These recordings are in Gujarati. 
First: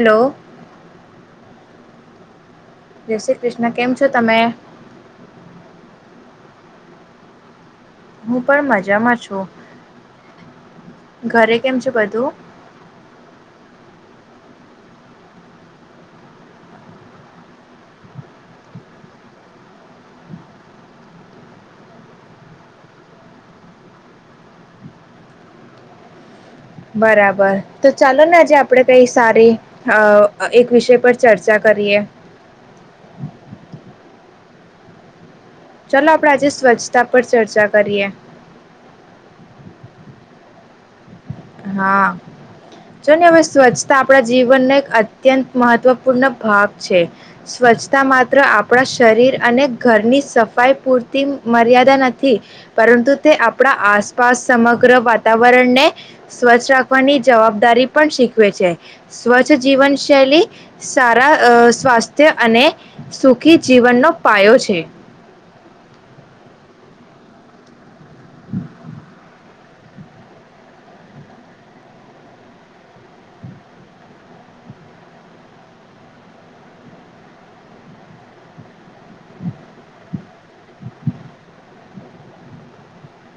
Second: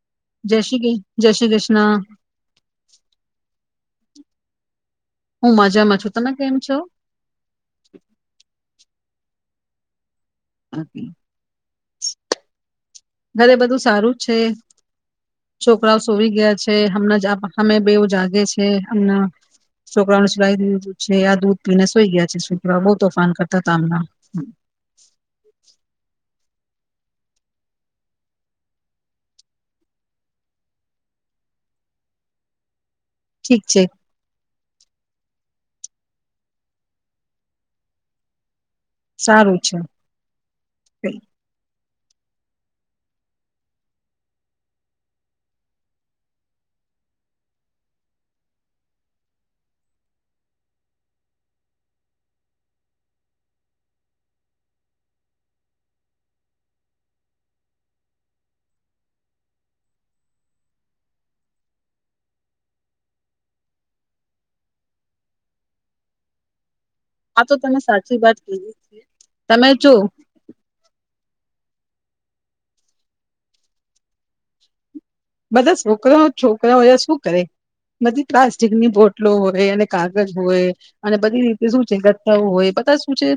હલો જય શ્રી કે જય શ્રી કષ ના. જય શ્રી કૃષ્ણ. અને કેમ છો તમે. હું મજામાં છું તમે કેમ છો. હું પણ મજામાં છું. ઓકે. ઘરે કેમ છે બધું. ઘરે બધું સારું છે છોકરાઓ સોઈ ગયા છે હમે અમે બેવ જાગે છે હમના છોકરાઓને સલાઈ દીધું છે આ દૂધ પીને સોઈ ગયા છે છકરાઓ બહુ તોફાન કરતા હતા હમણા. બરાબર તો ચાલો ને આજે આપણેે કઈ સારી અ એક વિષય પર ચર્ચા કરીએ. ઠીક છે. ચાલો આપણે આજે સ્વચ્છતા પર ચર્ચા કરીએ. સારું છે કઈ હા જો ને હવે સ્વચ્છતા આપણા જીવનનો એક અત્યંત મહત્વપૂર્ણ ભાગ છે સ્વચ્છતા માત્ર આપણા શરીર અને ઘરની સફાઈ પૂરતી મર્યાદા નથી પરંતુ તે આપણા આસપાસ સમગ્ર વાતાવરણને સ્વચ્છ રાખવાની જવાબદારી પણ શીખવે છે સ્વચ્છ જીવન શૈલી સારા અ સ્વાસ્થ્ય અને સુખી જીવનનો પાયો છે આ તો તમે સાચ વાત કરી તમે જો બધા છોકરાઓ છોકરાઓ શું કરે બધી પ્લાસ્ટિકની બોટલો હોય અને કાગજ હોય અને બધી રીતે શું છે ગથ્થાઓ હોય બધા શું છે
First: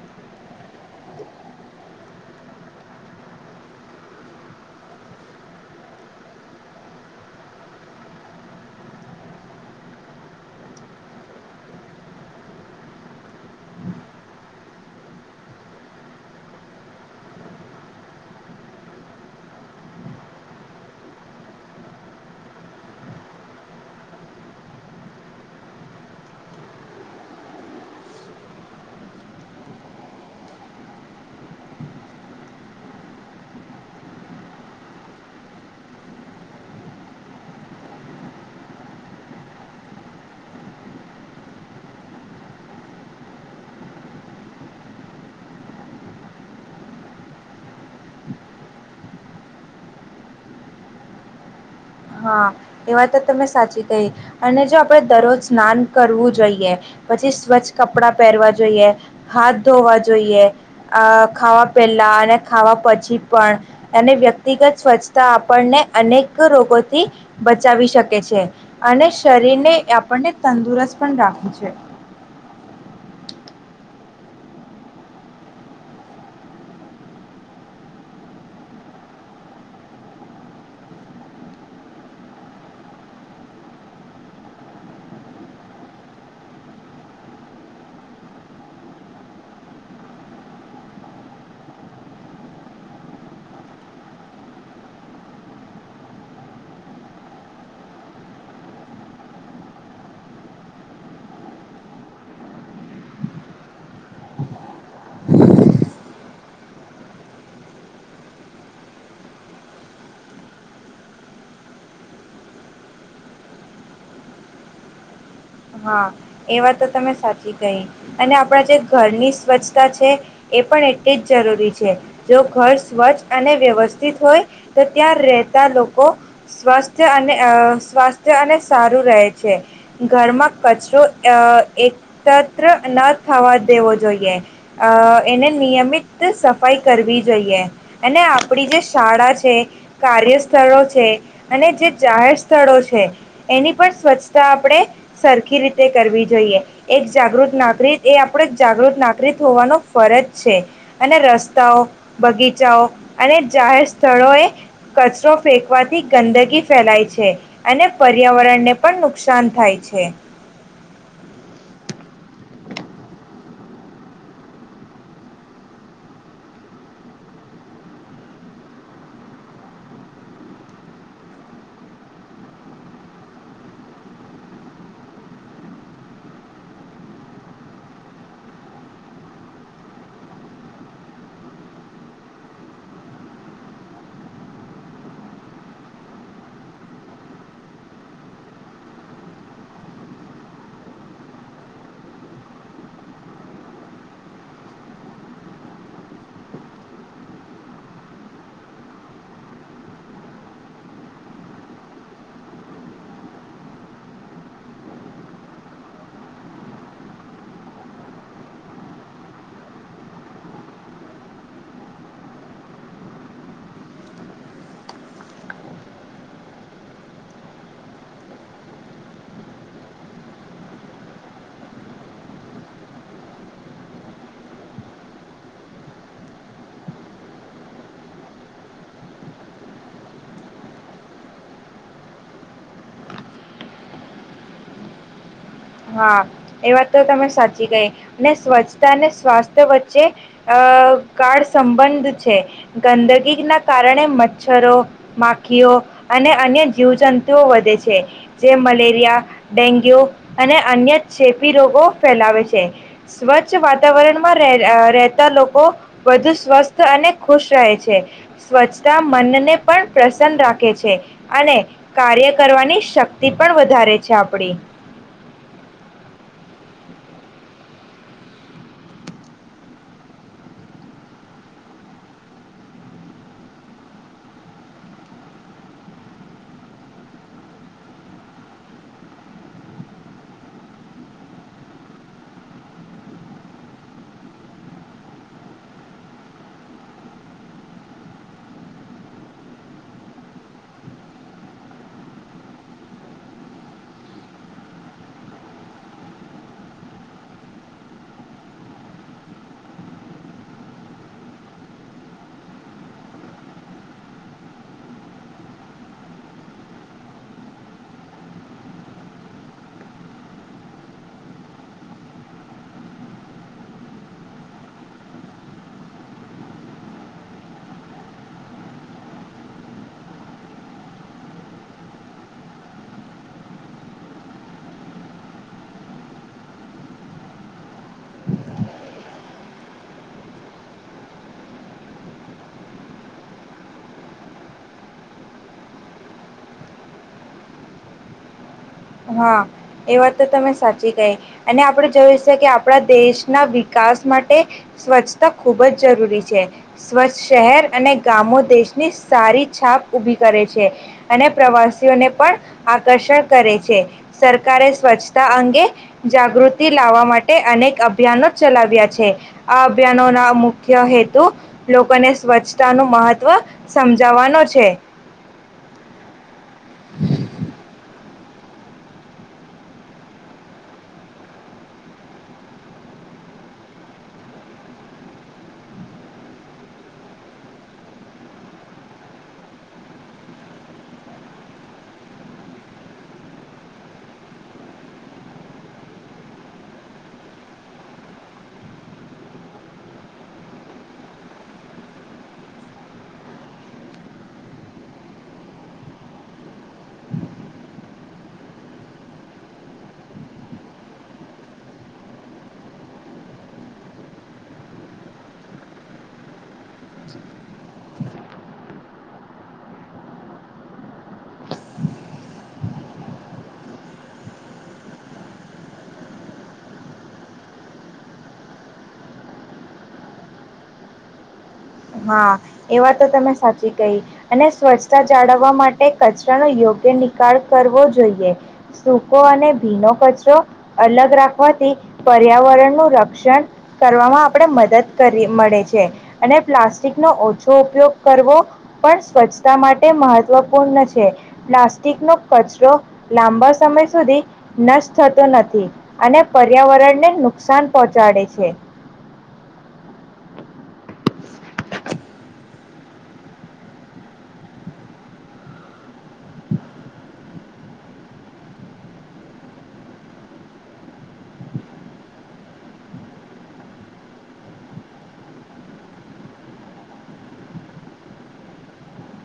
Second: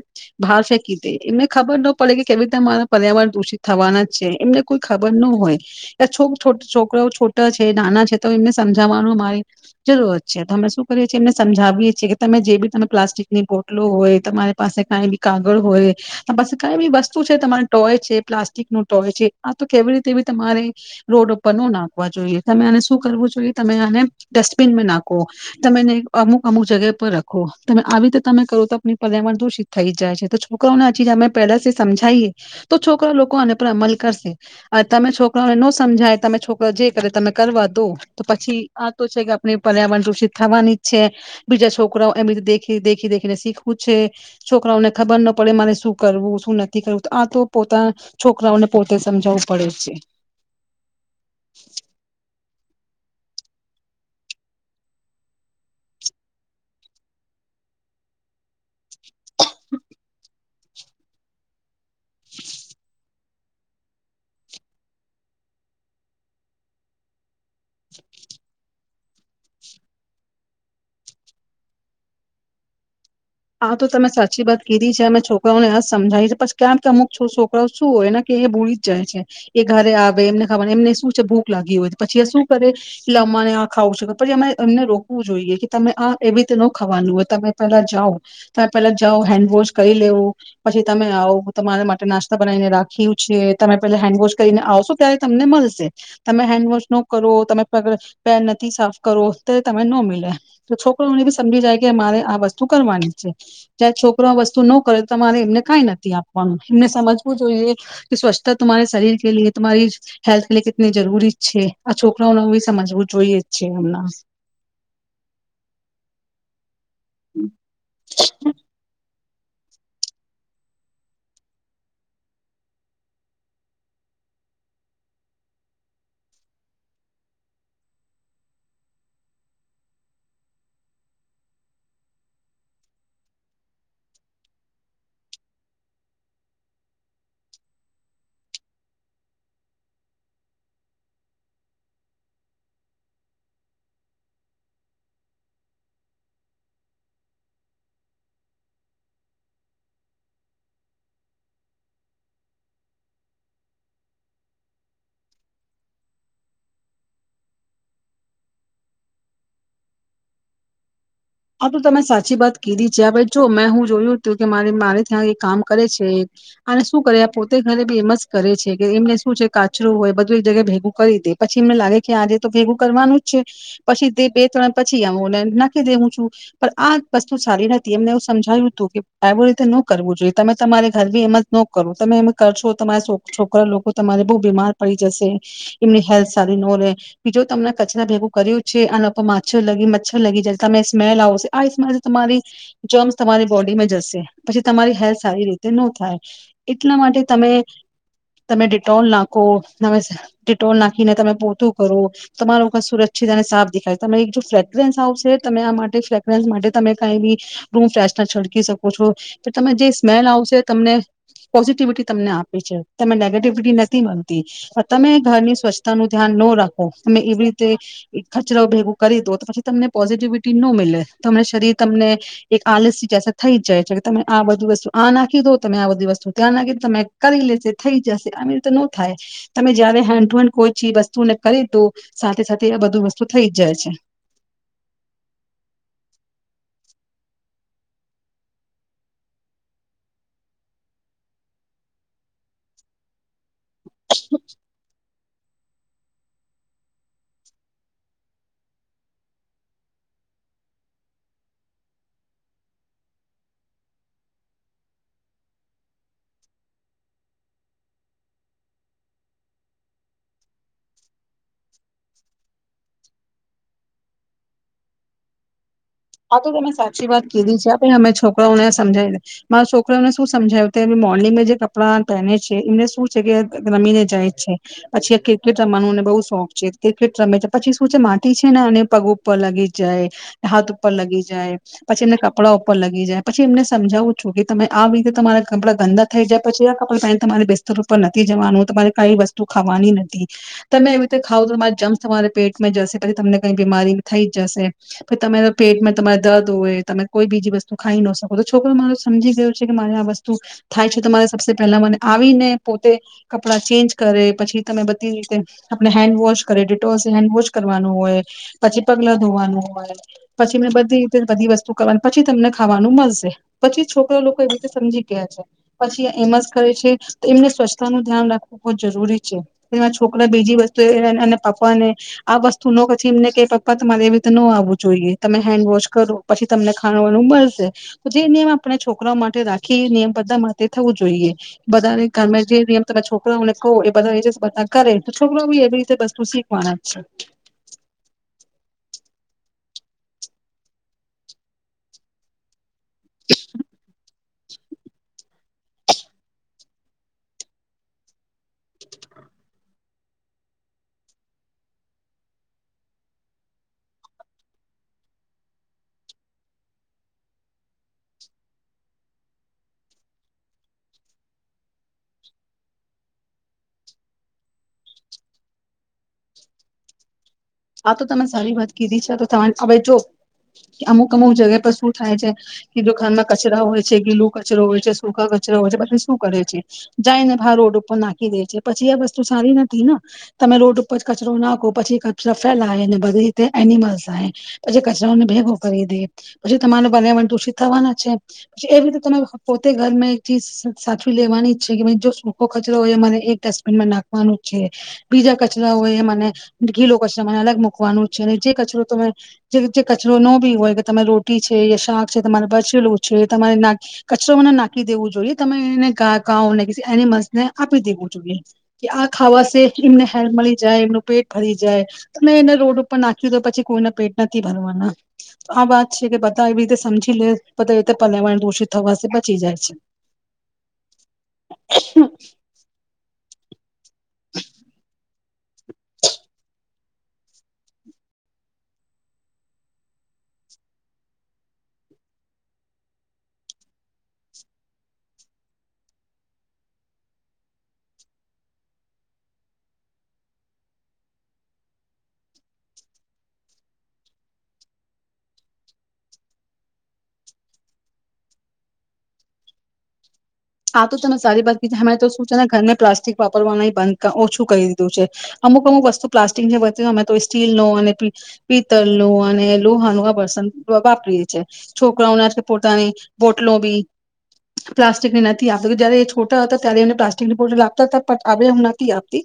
ભાર ફેંકી દ એમને ખબર ન પડે કે કેવી રીતે મારા પર્યાવરણ દૂષિત થવાના છે એમને કોઈ ખબર ન હોય છો છોકરાઓ છોટા છે નાના છે તો એમને સમજાવવાનું અમારી જરૂરત છે અમે શું કરીએ છીએ એમને સમજાવીએ છીએ કે તમે જે બી તમે પ્લાસ્ટિકની બોટલો હોય તમારી પાસે કઈ બી કાગળ હોય તમા પાસે કઈ બી વસ્તુ છે તમારા ટોય છે પ્લાસ્ટિક નો ટોય છે આ તો કેવી રીતે બી તમારે રોડ નાખવા જોઈએ તમે આને શું કરવું જોઈએ તમે આને ડસ્ટબિનમાં નાખો તમે એને અમુક અમુક જગ્યા પર રખો તમે આવી રીતે તમે કરો તો આપ પર્યાવરણ દૂષિત થઈ જાય છે તો છોકરાઓને હ અમે પેલાથી સમજાઈએ તો છોકરા લોકો આને પર અમલ કરશે તમે છોકરાઓને ન સમજાય તમે છોકરા જે કરે તમે કરવા દો તો પછી આ તો છે કે આપણે પર્યાવરણ દૂષિત થવાની જ છે બીજા છોકરાઓ એમ રીતે દે દેખી દેખીને શીખવું છે છોકરાઓને ખબર ના પડે મારે શું કરવું શું નથી કરવું આ તો પોતા છોકરાઓને પોતે સમજાવું પડે છે હા એ વા તો તમે સાચી કહી અને જો આપણેે દરરોજ સ્નાન કરવું જોઈએ પછી સ્વચ્છ કપડાં પહેરવા જોઈએ હાથ ધોવા જોઈએ અ ખાવા પહેલા અને ખાવા પછી પણ અને વ્યક્તિગત સ્વચ્છતા આપણને અનેક રોગો થી બચાવી શકે છે અને શરીરને આપણને તંદુરસ્ત પણ રાખે છે આા તો તમે સાચી વાત કીધી છે અમે છોકરાઓને સમજાવી છે પછી કેમ કે અમુક છોકરાઓ શું હોય ને કે એ ભૂલી જ જાય છે એ ઘરે આવે એમને ખાવાનું એમને શું છે ભૂખ લાગી હોય પછી એ શું કરે લ અમને આ ખાવું પછી અમે એમને રોકવું જોઈએ કે તમે આ એવી રીતે ન ખાવાનું હોય તમે પેલા જાઓ તમે પેલા જાઓ હેન્ડવોશ કરી લેવો પછી તમે આવો તમારા માટે નાસ્તા બનાવીને રાખ્યું છે તમે પેલા હેન્ડવોશ કરીને આવશો ત્યારે તમને મળશે તમે હેન્ડવોશ ન કરો તમે પેન નથી સાફ કરો ત્યારે તને નો મિલે તો છોકરોને બી સમજી જાય કે મારે આ વસ્તુ કરવાની જય્યારે છોકરો વસ્તુ ન કરે તમારે એમને કઈ નથી આપવાનું એમને સમજવું જોઈએ કે સ્વચ્છતા તમારા શરીર કે લ તમારી હેલ્થ લ કેટલી જરૂરી છે આ છોકરાઓને સમજવું જોઈએ જ છે એમના હા એ વાત તો તમે સાચી કહી અને આપણા જે ઘરની સ્વચ્છતા છે એ પણ એટલી જ જરૂરી છે જો ઘર સ્વચ્છ અને વ્યવસ્થિત હોય તો ત્યાં રહેતા લોકો સ્વસ્થ અને સ્વાસ્થ્ય અને સારું રહે છે ઘરમાં કચરો અ એકત્ર ન થવા દેવો જોઈએ અ એને નિયમિત સફાઈ કરવી જોઈએ અને આપણી જે શાળા છે કાર્યસ્થળો છે અને જે જાહેર સ્થળો છે એની પણ સ્વચ્છતા આપણે સરખી રીતે કરવી જોઈએ. એક જાગૃત નાગરિક એ આપણે જાગૃત નાગરિક હોવાનો ફરજ છે, અને રસ્તાઓ, બગીચાઓ, અને જાહેર સ્થળોએ કચરો ફેંકવાથી ગંદગી ફેલાય છે, અને પર્યાવરણને પણ નુકસાન થાય છ છે. આ તો તમે સાચી વાત કીધી. જ્યા હવે જો જો મેં હું જોયું હતું કે મારે-મારે ત્યાં કામ કરે છે, અને શું કરે પોતે ઘરે બી એમ જ કરે છે, કે એમને શું છે કાચરું હોય બધું એક જગ્યા ભેગું કરી દે, પછી એમને લાગે આજે તો ભેગું કરવાનું જ છે, પછી તે બે ત્રણ પછી [unintelligible] નાખી દેહું છું. પણ આ વસ્તુ સારી નથી, એમને એવું સમજાવ્યું તું કે આવ રીતે ન કરવું જોઈએ. તમે તમારે ઘરની જેમ જ ન કરો, તમે એમ કર છો, તમાર સો છોકરા લોકો તમારે બહુ બીમાર પડી જશે, એમની હેલ્થ સારી નો રહેે, બીજું તમને કચરા ભેગું કર્યું છે, આના ઉપર માછર લગી મચ્છર લગી જાય તમે સ્મેલ આવશે, આ સ્મેલ તમારી જમ્સ તમારી બોડીમાં જશે. પછી તમારી હેલ્થ સારી રીતે ન થાય. એટલા માટે તમે-તમે ડિટોલ નાખો, તમે ડિટોલ નાખીને તમે પોતું કરો, તમારું ઘર સુરક્ષિત અને સાફ દેખાય. તમે એક જો ફ્રેગ્રેન્સ આવશે તમે આ માટ ટે ફેગ્રેંસ માટે તમે કાઈ ભી રૂમ ફ્રેશ છડકી શકો છો, તો તમે જે સ્મેલ આવશે તમને પોઝિટિવિટી તમને આપે છે. તમે નેગેટિવિટી નથી મલતી, પણ તમે ઘરની સ્વચ્છતા નું ધ્યાન નો રાખો, તમે એવી રીતે કચરો ભેગું કરી દો તો પછી તમને પોઝિટિવિટી ટી નો મિલે. તમને શરીર તમને એક આલસી જૈસા થઈ જાય છે કે તમે આ બધી વસ્તુ આ નાખી દો, તમે આ બધી વસ્તુ, ત્યાં નાખી તમે કરી લેશે થઈ જશે આવી રીતે નો થાય, તમે જયારે હેન્ડ ટુ હેન્ડ કોઈ ચીજ વસ્તુને કરી તો સાથે-સાથે આ બધું વસ્તુ થઈ જ જાય છે. હા એ વાત તો તમે સાચી કહી. ને સ્વચ્છતા અને સ્વાસ્થ્ય વચ્ચે અહ ગાઢ સંબંધ છે. ગંદગી ના કારણે મચ્છરો, માખીઓ, અને અન્ય જીવજંતુઓ વધે છે, જે મલેરિયા, ડેન્ગ્યુ અને અન્ય ચેપી રોગો ફેલાવે છે, સ્વચ્છ વાતાવરણમાં રહેતા લોકો, વધુ સ્વસ્થ અને ખુશ રહે છે, સ્વચ્છતા મનને પણ પ્રસન્ન રાખે છે, અને કાર્ય કરવાની શક્તિ પણ વધારે છે આપડી. હા તો તમે સાચી વાત કીધી છે અમે છોકરાઓને સમજાવી દે, મારા છોકરાઓને શું સમજાય એ મોર્નિંગ જે કપડાં પહેને છે એમને શું છે કે રમીને જાય છે, પછી એ ક્રિકેટ રમવાનુંને બહુ શોખ છે ક્રિકેટ રમે છે પછી શું છે માટી છે ને અને પગ ઉપર લગી જાય, હાથ લગી જાય, પછી એમને કપડા ઉપર લગી જાય પછી એમને સમજાવું છું કે તમે આ રીતે તમારા કપડાં ગંદા થઈ જાય પછી આ કપડા પહેન તમારે બીસ્તર ઉપર નથી જવાનું તમારે કઈ વસ્તુ ખાવાની નથી, તમે એવી રીતે ખાવ તો તમારી જમ્સ તમારે પેટમાં જશે પછી તમને કઈ બીમારી થઈ જ જશે, પછી ત પેટમાં તમારે દર્દ હોય તમે કોઈ બીજી વસ્તુ ખાઈ ન શકો તો છોકરો માર સમજી ગયો છે કે મારે આ વસ્તુ, થાય છે તમારે સબ પહેલા મને આવીને પોતે, કપડાં ચેન્જ કરે પછી તમે બધી રીતે આપણે હેન્ડવોશ કરે ડિટોલસ હેન્ડવોશ કરવાનું હોય, પછી પગલા ધોવાનું હોય. પછી એમને બધી રીતે બધી વસ્તુ કરવાની પછી તમને ખાવાનું મળશે પછી છોકરા લોકો એવી રીતે સમજી ગયા છે પછી એમ જ કરે છે તો એમને સ્વચ્છતા નું ધ્યાન રાખવું બહુ જરૂરી છે છોકરા બીજી વસ્તુ અને પપ્પાને આ વસ્તુ ન પછી એમને કે પપ્પા તમારે એવી રીતે ન આવવું જોઈએ. તમે હેન્ડવોશ કરો પછી તમને ખાણવાનું મળશે, જે નિયમ આપણે છોકરાઓ માટે રાખીએ નિયમ બધા માટે થવું જોઈએ, બધાનેમે જે નિયમ તમે છોકરાઓને કહો એ બધા બધા કરે તો છોકરા બી એવી રીતે વસ્તુ શીખવાના છે હા, એ વાત તો તમે સાચી કહી, અને આપડે જોયું છે કે આપણા દેશના વિકાસ માટે માટે સ્વચ્છતા ખૂબ જ જરૂરી છે, સ્વચ્છ શહેર અને ગામો દેશની સારી છાપ ઊભી કરે છે, અને પ્રવાસીઓને પણ આકર્ષણ કરે છે. સરકારે સ્વચ્છતા અંગે, જાગૃતિ લાવવા માટે અનેક અભિયાનો ચલાવ્યા છે, આ અભિયાનો ના મુખ્ય હેતુ, લોકોને સ્વચ્છતા ન મહત્વ સમજવાનો છે. હમ [inaudible] આ તો તમે સારી વાત કીધી છે તો હવે જો, અમુક અમુક જગ્યા પર શું થાય છે, કે દુકાનમાં કચરા હોય છે ગીલું કચરો હોય છે સૂખા કચરો હોય છે બધી શું કરે છે, જાયને ભા રોડ ઉપર નાખી દે છે પછી આ વસ્તુ સારી નથી ને, તમે રોડ ઉપર કચરો નાખો, પછી સફ બધી રીતે એનિમલ્સ આવે પછી કચરાને ભેગો કરી દે પછી તમારે પર્યાવર દુષિત થવાના છે પછી એવી રીતે તમે પોતે ઘરમાં એક ચીજ સાચવી લેવાની જ છે કે જો સૂખો કચરો હોય એ મને એક ડસ્ટબિનમાં નાખવાનો છે બીજા કચરાઓ એ મને ઘીલો કચ મને અલગ મૂકવાનું છે અને જે કચરો તમે જે જે કચરો ન બી હોય કે તમે રોટી છે શાક છે તમારે બચેલું છે તમારે ના કચરો મને નાખી દેવું જોઈએ તમે એનેા ઘાં ને એનિમલ્સને આપી દેવું જોઈએ કે આ ખાવાશે એમને હેર મળી જાય એમનું પેટ ભરી જાય, મેં એને રોડ ઉપર નાખ્યું તો પછી કોઈને પેટ નથી ભરવાના, તો આ વાત છે કે બધા એવી રીતે સમજી લે બધા એ રીતે પર્યાવરણ દોષિત થવા બચી જાય છે. હા, એવા તો તમે સાચી ગઈ અને સ્વચ્છતા જાળવવા માટે કચરાનો યોગ્ય તે નિકાલ કરવો જોઈએ સૂકો અને ભીનો કચરો અલગ રાખવાથી પર્યાવરણ નું રક્ષણ કરવામાં આપણે મદદ કરી મળે છે અને પ્લાસ્ટિકનોો ઓછો ઉપયોગ કરવો પણ સ્વચ્છતા માટે મહત્વપૂર્ણ છે પ્લાસ્ટિકનોો કચરો લાંબા સમય સુધી નષ્ટ થતો નથી અને પર્યાવરણને નુકસાન પહોંચાડે છે આ તો તને સારી વાત અ તો શું છે ને ઘરને પ્લાસ્ટિક વાપરવાનું બંધ ઓછું કરી દીધું છે અમુક અમુક વસ્તુ પ્લાસ્ટિક જે બ અમે તો સ્ટીલ ન અને પિત્તળ ન અને લોહાનુંુહા બર્સન વાપરીએ છીએ છોકરાઓને પોતાની બોટલો બી પ્લાસ્ટિકની જારે એ છોટા હતા ત્યારે એને પ્લાસ્ટિકની બોટલ આપતા હતા પણ હવે હું નથી આપતી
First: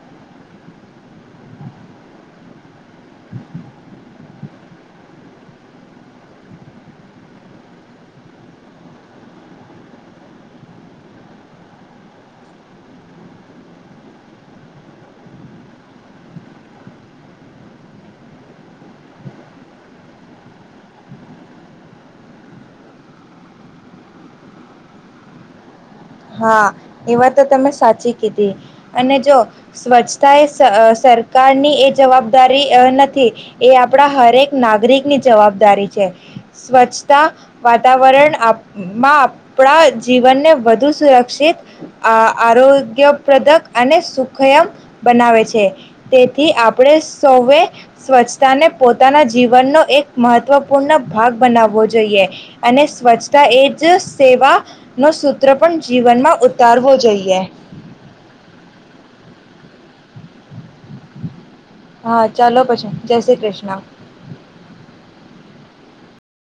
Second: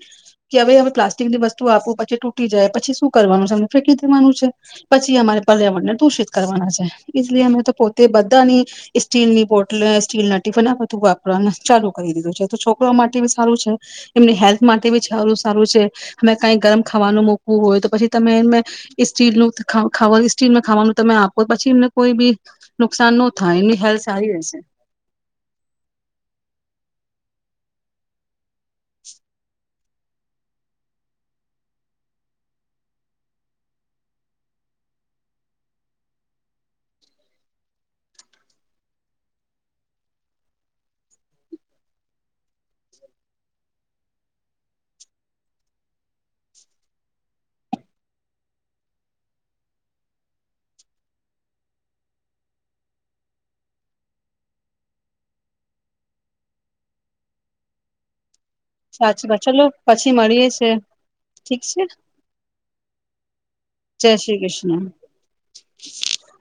કે હવે અ પ્લાસ્ટિકની વસ્તુ આપું પછી તૂટી જાય પછી શું કરવાનું છે અમને ફેંકી દેવાનું છે પછી અમારે પર્યાવરણ ને દૂષિત કરવાના છે અમે તો પોતે બધાની સ્ટીલની બોટલ સ્ટીલ ના ટિફન આપ ું વાપરવા ચાલુ કરી દીધું છે તો છોકરો માટે બી સારું છે એમની હેલ્થ માટે બી સારું સારું છે અમે કઈ ગરમ ખાવાનું મકવું હોય તો પછી તમે એમને સ્ટીલ સ્ટીલમાં ખાવાનું તમે આપો પછી એમને કોઈ બી નુકસાન ન થાય એમની હેલ્થ સારી રહેશે હા એ વા તો તમે સાચી કીધી અને જો સ્વચ્છતા એ સરકારની એ જવાબદારી નથી એ આપણા હરેક નાગરિકની જવાબદારી છે સ્વચ્છતા વાતાવરણમાં આપણા જીવનને વધુ સુરક્ષિત આ આરોગ્યપ્રદક અને સુખયમ બનાવે છે તેથી આપણે સૌએ સ્વચ્છતાને પોતાના જીવનનો એક મહત્ત્વપૂર્ણ ભાગ બનાવવો જોઈએ અને સ્વચ્છતા એ જ સેવાનો સૂત્ર પણ જીવનમાં ઉતારવો જોઈએ સાચી વાત ચાલ પછી મળીએે છે હા ચાલો પછન જય શ્રી કૃષ્ણ જય શ્રી કૃષ્ણ [inaudible]